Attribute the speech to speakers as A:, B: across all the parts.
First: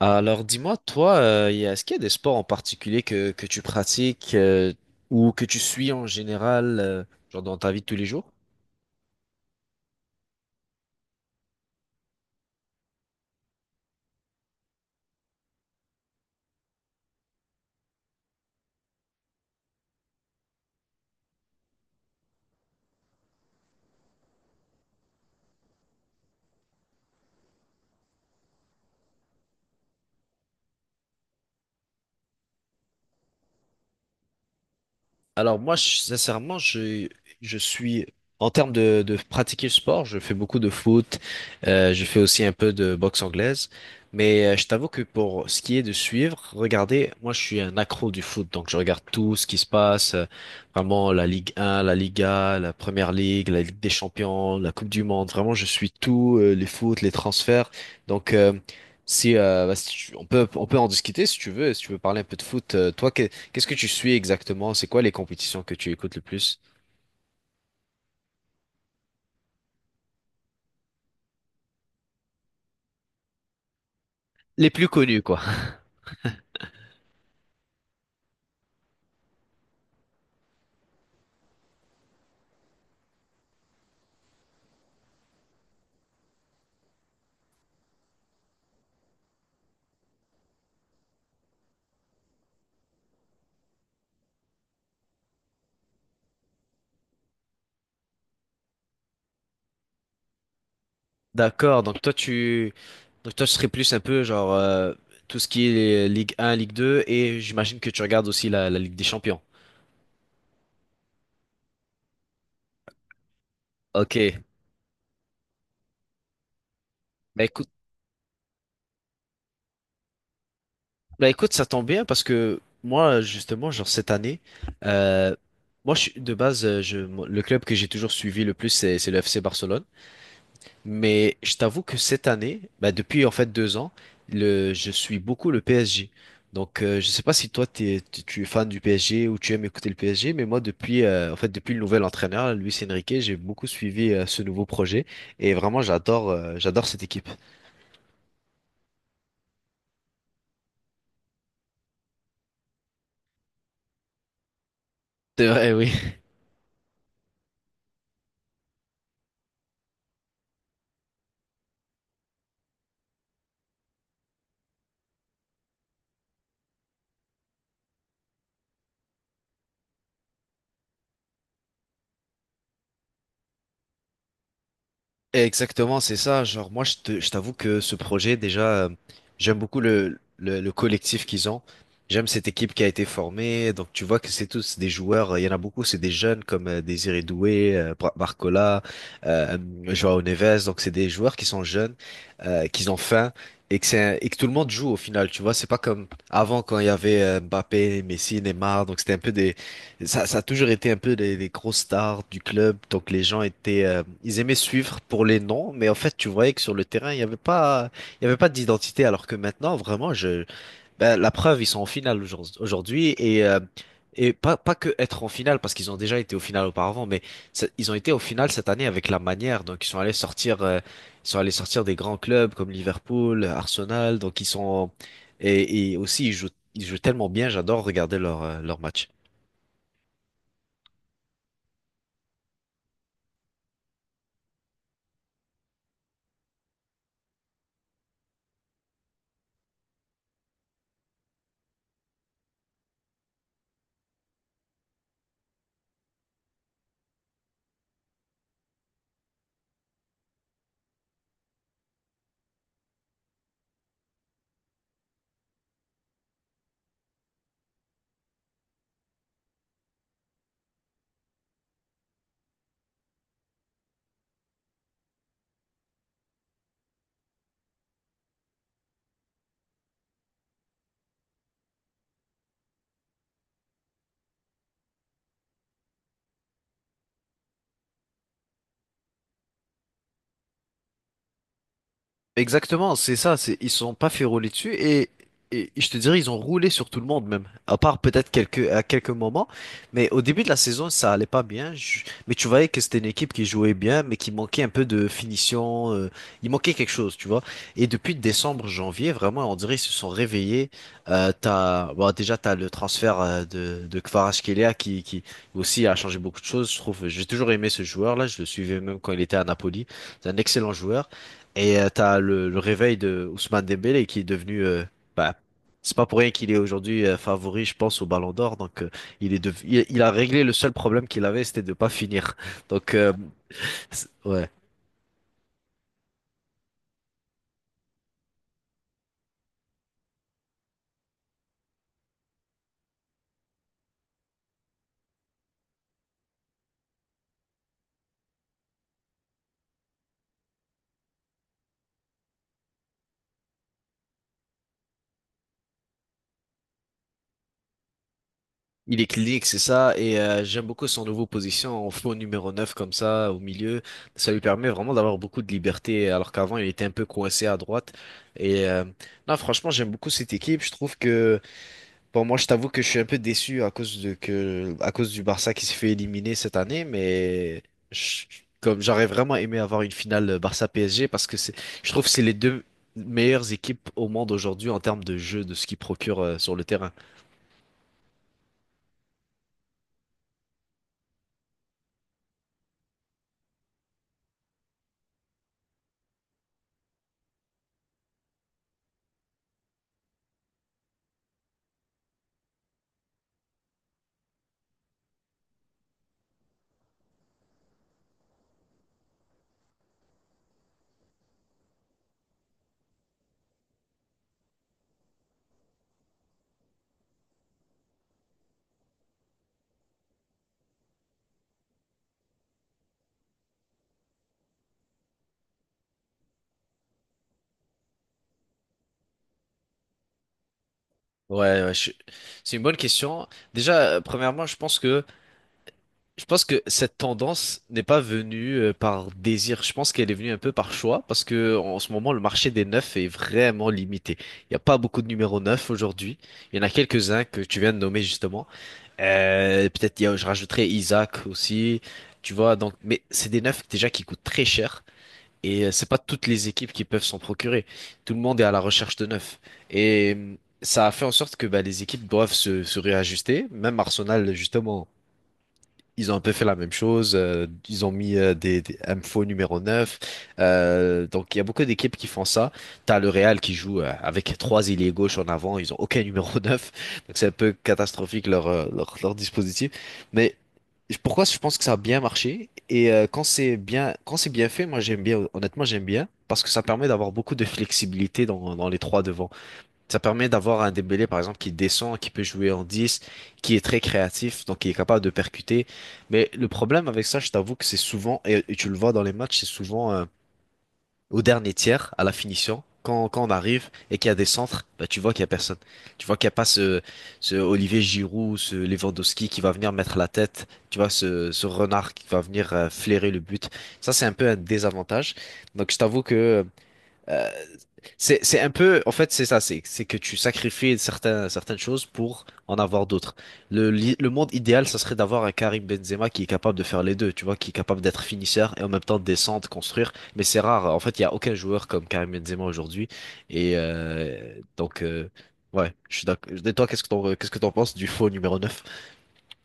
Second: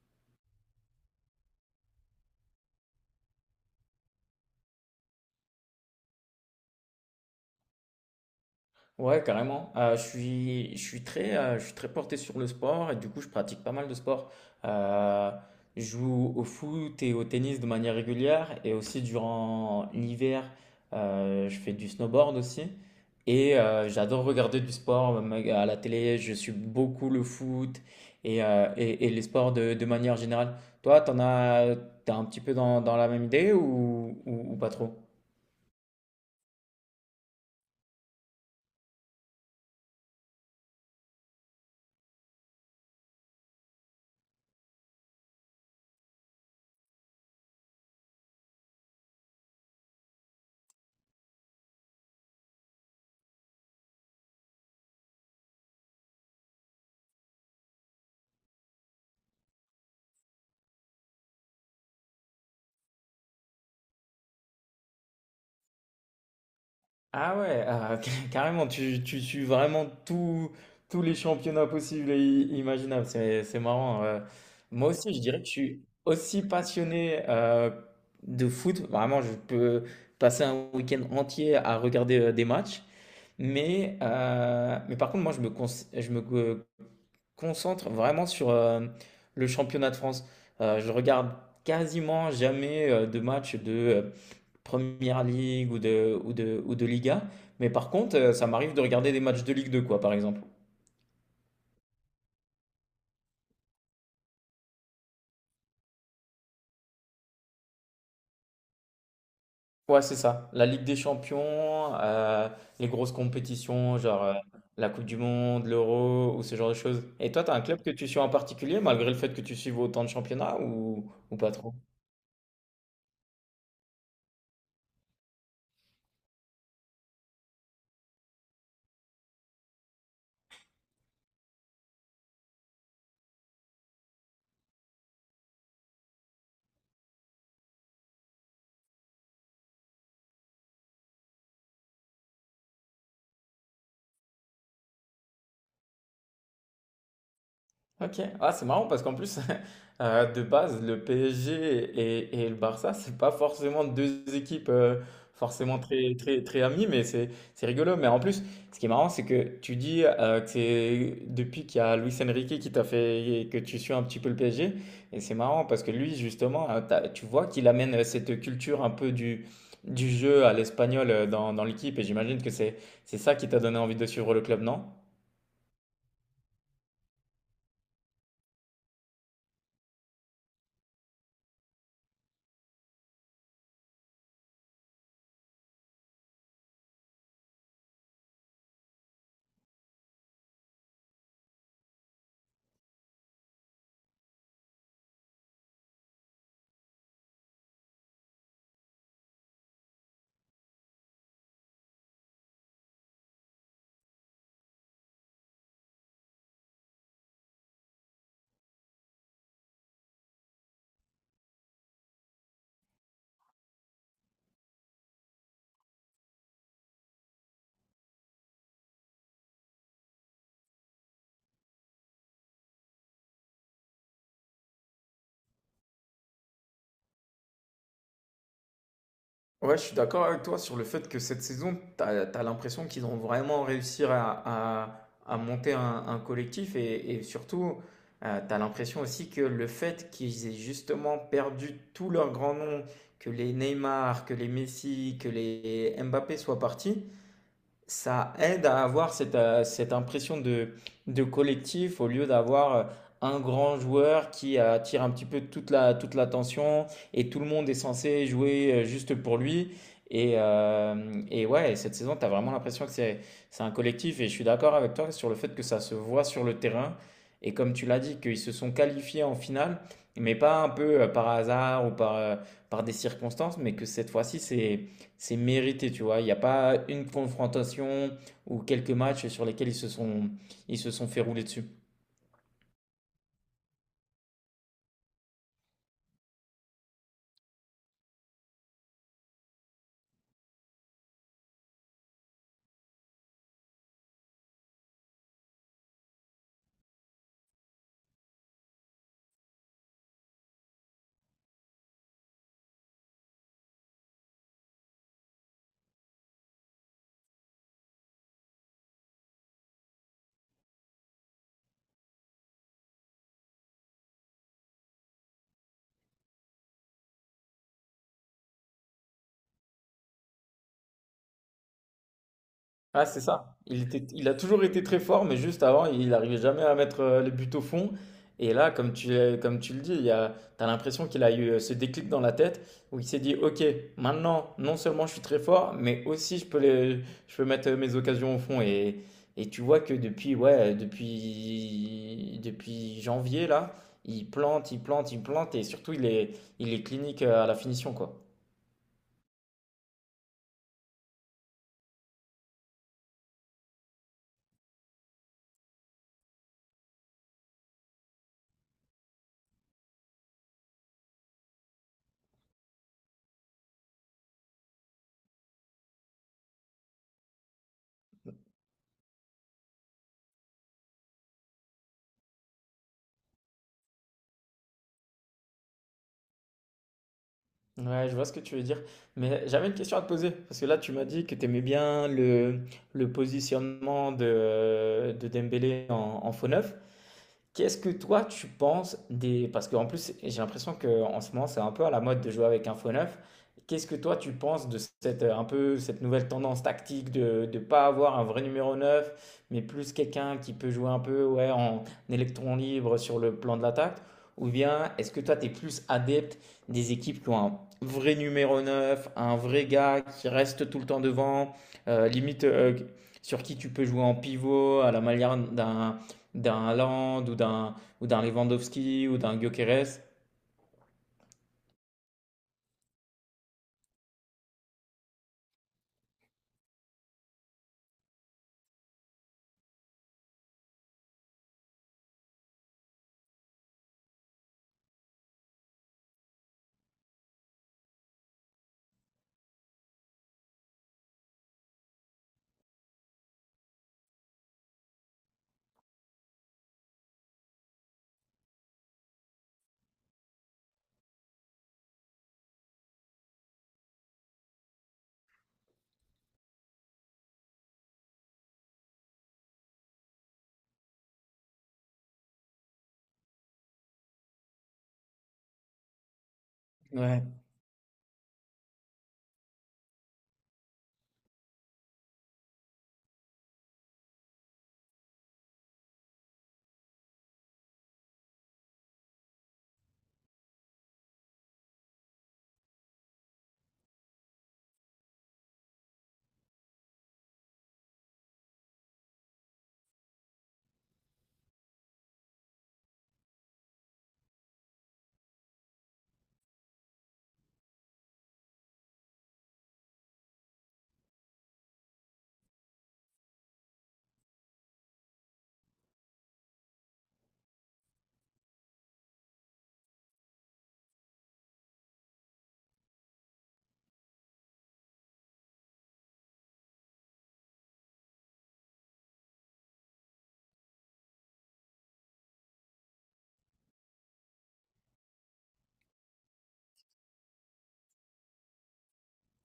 A: Alors dis-moi, toi, est-ce qu'il y a des sports en particulier que tu pratiques ou que tu suis en général, genre dans ta vie de tous les jours?
B: Ouais, carrément. Je suis très, je suis très porté sur le sport et du coup, je pratique pas mal de sport. Euh, je joue au foot et au tennis de manière régulière et aussi durant l'hiver, je fais du snowboard aussi. Et j'adore regarder du sport même à la télé. Je suis beaucoup le foot et les sports de manière générale. Toi, t'en as, t'es un petit peu dans la même idée ou pas trop?
A: Alors moi, sincèrement, je suis, en termes de pratiquer le sport, je fais beaucoup de foot, je fais aussi un peu de boxe anglaise, mais je t'avoue que pour ce qui est de suivre, regardez, moi je suis un accro du foot, donc je regarde tout ce qui se passe, vraiment la Ligue 1, la Liga, la Première Ligue, la Ligue des Champions, la Coupe du Monde, vraiment je suis tout, les foot, les transferts, donc... Si, bah, si tu- on peut en discuter si tu veux si tu veux parler un peu de foot. Qu'est-ce que tu suis exactement? C'est quoi les compétitions que tu écoutes le plus?
B: Ah ouais, ah, carrément, tu suis vraiment tous les championnats possibles et imaginables. C'est marrant.
A: Les plus
B: Moi aussi,
A: connues,
B: je dirais
A: quoi.
B: que je suis aussi passionné de foot. Vraiment, je peux passer un week-end entier à regarder des matchs. Mais par contre, moi, je me con- je me co- concentre vraiment sur le championnat de France. Je regarde quasiment jamais de matchs Première Ligue ou de Liga. Mais par contre, ça m'arrive de regarder des matchs de Ligue 2, quoi, par exemple.
A: D'accord. Donc toi, tu serais plus un peu genre tout ce qui est Ligue 1, Ligue 2, et j'imagine que tu regardes aussi la Ligue des Champions.
B: Ouais, c'est ça. La Ligue des Champions, les grosses compétitions, genre
A: Ok.
B: la Coupe du Monde, l'Euro ou ce genre de choses. Et toi,
A: Bah
B: t'as un
A: écoute,
B: club que tu suis en particulier, malgré le fait que tu suives autant de championnats
A: bah
B: ou pas
A: écoute, ça
B: trop?
A: tombe bien parce que moi, justement, genre cette année, euh, moi, de base, le club que j'ai toujours suivi le plus, c'est le FC Barcelone. Mais je t'avoue que cette année, bah depuis en fait deux ans, je suis beaucoup le PSG. Donc je sais pas si toi t'es, tu es fan du PSG ou tu aimes écouter le PSG, mais moi depuis en fait depuis le nouvel entraîneur Luis Enrique, j'ai beaucoup suivi ce nouveau projet et vraiment j'adore j'adore cette équipe.
B: OK. Ah, c'est marrant parce qu'en plus, de base, le PSG et le Barça, c'est pas forcément deux équipes
A: C'est vrai,
B: forcément
A: oui.
B: très, très, très amies, mais c'est rigolo. Mais en plus, ce qui est marrant, c'est que tu dis que c'est depuis qu'il y a Luis Enrique qui t'a fait que tu suis un petit peu le PSG. Et c'est marrant parce que lui, justement, tu vois qu'il amène cette culture un peu du jeu à l'espagnol dans, dans l'équipe. Et j'imagine que c'est ça qui t'a donné envie de suivre le club, non?
A: Exactement, c'est ça. Genre, moi, je t'avoue que ce projet, déjà, j'aime beaucoup le collectif qu'ils ont. J'aime cette équipe qui a été formée. Donc, tu vois que c'est tous des joueurs. Il y en a beaucoup, c'est des jeunes comme Désiré Doué, Barcola, euh, Joao Neves. Donc, c'est des joueurs qui sont jeunes, qui ont faim et que c'est, et que tout le monde joue au final. Tu vois, c'est pas comme avant quand il y avait Mbappé, Messi, Neymar. Donc, c'était un peu des, ça a toujours été un peu les grosses stars du club, donc les gens étaient, ils aimaient suivre pour les noms, mais en fait, tu voyais que sur le terrain, il n'y avait pas, il y avait pas d'identité, alors que maintenant, vraiment, ben, la preuve, ils sont en finale aujourd'hui et pas que être en finale parce qu'ils ont déjà été au final auparavant, mais ils ont été au final cette année avec la manière, donc ils sont allés sortir, ils sont allés sortir des grands clubs comme Liverpool, Arsenal, donc ils sont et aussi ils jouent tellement bien, j'adore regarder leur leur match.
B: Ouais, je suis d'accord avec toi sur le fait que cette saison, tu as, l'impression qu'ils vont vraiment réussir à monter un collectif et surtout, tu as l'impression aussi que le fait qu'ils aient justement perdu tous leurs grands noms, que les Neymar, que les Messi, que les Mbappé soient partis, ça aide à avoir cette impression de collectif au lieu d'avoir un grand joueur qui attire un petit peu toute la, toute l'attention et tout le monde est censé jouer juste pour lui. Et ouais, cette saison, tu as vraiment l'impression que c'est un collectif et je suis d'accord avec toi sur le fait que ça se voit sur le terrain. Et comme tu l'as dit, qu'ils se sont qualifiés en finale, mais pas un peu par hasard ou par des circonstances, mais que cette fois-ci, c'est mérité, tu vois. Il n'y a pas une confrontation ou quelques matchs sur lesquels ils se sont fait rouler dessus.
A: Exactement, c'est ça, c'est ils se sont pas fait rouler dessus et je te dirais ils ont roulé sur tout le monde même, à part peut-être quelques à quelques moments, mais au début de la saison ça allait pas bien, mais tu voyais que c'était une équipe qui jouait bien mais qui manquait un peu de finition, il manquait quelque chose, tu vois. Et depuis décembre, janvier, vraiment on dirait ils se sont réveillés. T'as bon, déjà t'as le transfert de Kvaratskhelia qui aussi a changé beaucoup de choses, je trouve. J'ai toujours aimé ce joueur là, je le suivais même quand il était à Napoli, c'est un excellent joueur. Et t'as le réveil de Ousmane Dembélé qui est devenu, bah, c'est pas pour rien qu'il est aujourd'hui favori, je pense, au Ballon d'Or. Donc, il a réglé le seul problème qu'il avait, c'était de pas finir. Donc,
B: Ah, c'est ça. Il était, il a
A: ouais,
B: toujours été très fort, mais juste avant, il n'arrivait jamais à mettre les buts au fond. Et là, comme tu le dis, il y a, t'as l'impression qu'il a eu ce déclic dans la tête où il s'est dit, OK, maintenant, non seulement je suis très fort, mais aussi je peux mettre mes occasions au fond. Et tu vois que depuis, ouais, depuis janvier, là, il plante, il plante, il plante, et surtout, il est clinique à la finition, quoi.
A: il est clinique, c'est ça. Et j'aime beaucoup son nouveau position en faux numéro 9 comme ça, au milieu. Ça lui permet vraiment d'avoir beaucoup de liberté, alors qu'avant il était un peu coincé à droite. Et non, franchement, j'aime beaucoup cette équipe. Je trouve que bon, moi, je t'avoue que je suis un peu déçu à cause de que, à cause du Barça qui s'est fait éliminer cette année, mais je- comme j'aurais vraiment aimé avoir une finale Barça-PSG parce que c'est, je trouve que c'est les deux meilleures équipes au monde aujourd'hui en termes de jeu, de ce qu'ils procurent sur le terrain.
B: Ouais, je vois ce que tu veux dire. Mais j'avais une question à te poser, parce que là, tu m'as dit que tu aimais bien le positionnement de Dembélé en, en faux neuf. Qu'est-ce que toi tu penses des... Parce qu'en plus, j'ai l'impression qu'en ce moment, c'est un peu à la mode de jouer avec un faux neuf. Qu'est-ce que toi tu penses de un peu, cette nouvelle tendance tactique de ne pas avoir un vrai numéro 9 mais plus quelqu'un qui peut jouer un peu ouais, en électron libre sur le plan de l'attaque? Ou bien est-ce que toi tu es plus adepte des équipes qui ont un vrai numéro 9 un vrai gars qui reste tout le temps devant, limite sur qui tu peux jouer en pivot à la manière d'un Haaland ou d'un Lewandowski ou d'un Gyökeres.
A: Ouais, ouais, je- c'est une bonne question. Déjà, premièrement, Je pense que cette tendance n'est pas venue par désir. Je pense qu'elle est venue un peu par choix parce que en ce moment, le marché des neufs est vraiment limité. Il n'y a pas beaucoup de numéros neufs aujourd'hui. Il y en a quelques-uns que tu viens de nommer justement. Peut-être je rajouterais Isaac aussi. Tu vois, donc, mais c'est des neufs déjà qui coûtent très cher et c'est pas toutes les équipes qui peuvent s'en procurer. Tout le monde est à la recherche de neufs et ça a fait en sorte que bah, les équipes doivent se réajuster. Même Arsenal, justement. Ils ont un peu fait la même chose. Ils ont mis des infos numéro 9. Donc, il y a beaucoup d'équipes qui font ça. T'as le Real qui joue avec trois ailiers gauche en avant. Ils ont aucun numéro 9. Donc,
B: Ouais.
A: c'est un peu catastrophique leur, leur dispositif. Mais pourquoi je pense que ça a bien marché? Et quand c'est bien fait, moi, j'aime bien. Honnêtement, j'aime bien. Parce que ça permet d'avoir beaucoup de flexibilité dans les trois devants. Ça permet d'avoir un Dembélé, par exemple, qui descend, qui peut jouer en 10, qui est très créatif, donc qui est capable de percuter. Mais le problème avec ça, je t'avoue que c'est souvent, et tu le vois dans les matchs, c'est souvent au dernier tiers, à la finition, quand on arrive et qu'il y a des centres, bah, tu vois qu'il y a personne. Tu vois qu'il n'y a pas ce Olivier Giroud, ce Lewandowski qui va venir mettre la tête, tu vois, ce renard qui va venir flairer le but. Ça, c'est un peu un désavantage. Donc, je t'avoue que... euh, c'est un peu, en fait, c'est ça, c'est que tu sacrifies certaines choses pour en avoir d'autres. Le monde idéal, ça serait d'avoir un Karim Benzema qui est capable de faire les deux, tu vois, qui est capable d'être finisseur et en même temps de descendre, construire. Mais c'est rare. En fait, il n'y a aucun joueur comme Karim Benzema aujourd'hui. Et donc, ouais, je suis d'accord. Et toi, qu'est-ce que t'en penses du faux numéro neuf?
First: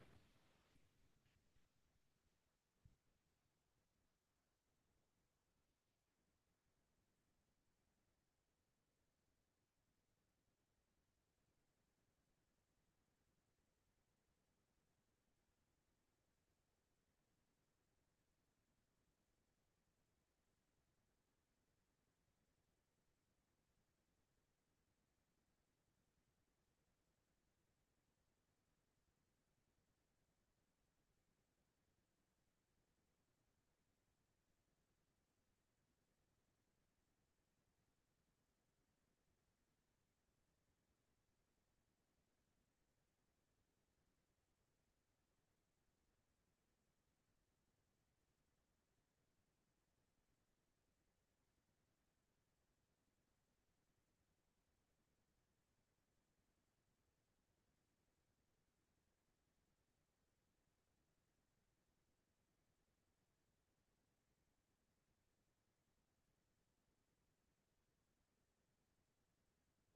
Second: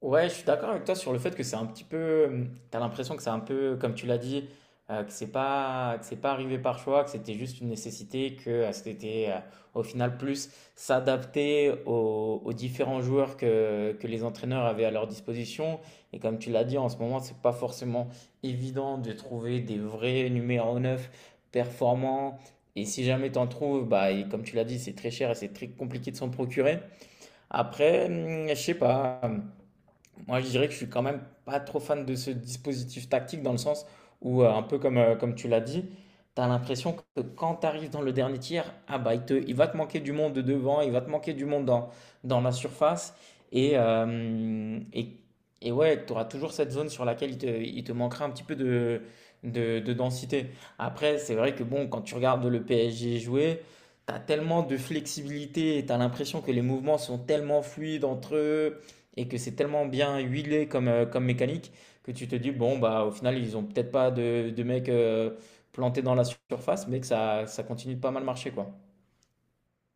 B: Ouais, je suis d'accord avec toi sur le fait que c'est un petit peu, t'as l'impression que c'est un peu, comme tu l'as dit, que c'est pas arrivé par choix, que c'était juste une nécessité, que c'était au final plus s'adapter aux, aux différents joueurs que les entraîneurs avaient à leur disposition. Et comme tu l'as dit, en ce moment, c'est pas forcément évident de trouver des vrais numéros 9 performants. Et si jamais t'en trouves, bah, et comme tu l'as dit, c'est très cher et c'est très compliqué de s'en procurer. Après, je sais pas. Moi, je dirais que je suis quand même pas trop fan de ce dispositif tactique dans le sens où, un peu comme, comme tu l'as dit, tu as l'impression que quand tu arrives dans le dernier tiers, ah bah, il va te manquer du monde devant, il va te manquer du monde dans la surface. Et, euh, et, et ouais, tu auras toujours cette zone sur laquelle il te manquera un petit peu de, de densité. Après, c'est vrai que bon, quand tu regardes le PSG jouer, tu as tellement de flexibilité et tu as l'impression que les mouvements sont tellement fluides entre eux et que c'est tellement bien huilé comme, comme mécanique que tu te dis, bon, bah, au final, ils ont peut-être pas de mecs plantés dans la surface, mais que ça continue de pas mal marcher, quoi.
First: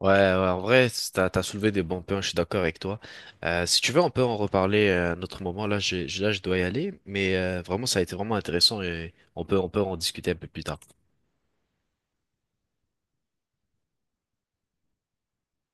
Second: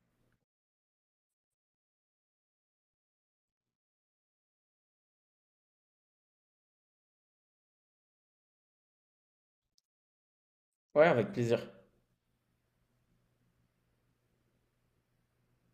A: Ouais, ouais, en vrai, t'as soulevé des bons points, je suis d'accord avec toi. Si tu veux, on peut en reparler à un autre moment. Là, là, je dois y aller, mais vraiment, ça a été vraiment intéressant et on peut en discuter un peu plus tard.
B: Ouais, avec plaisir.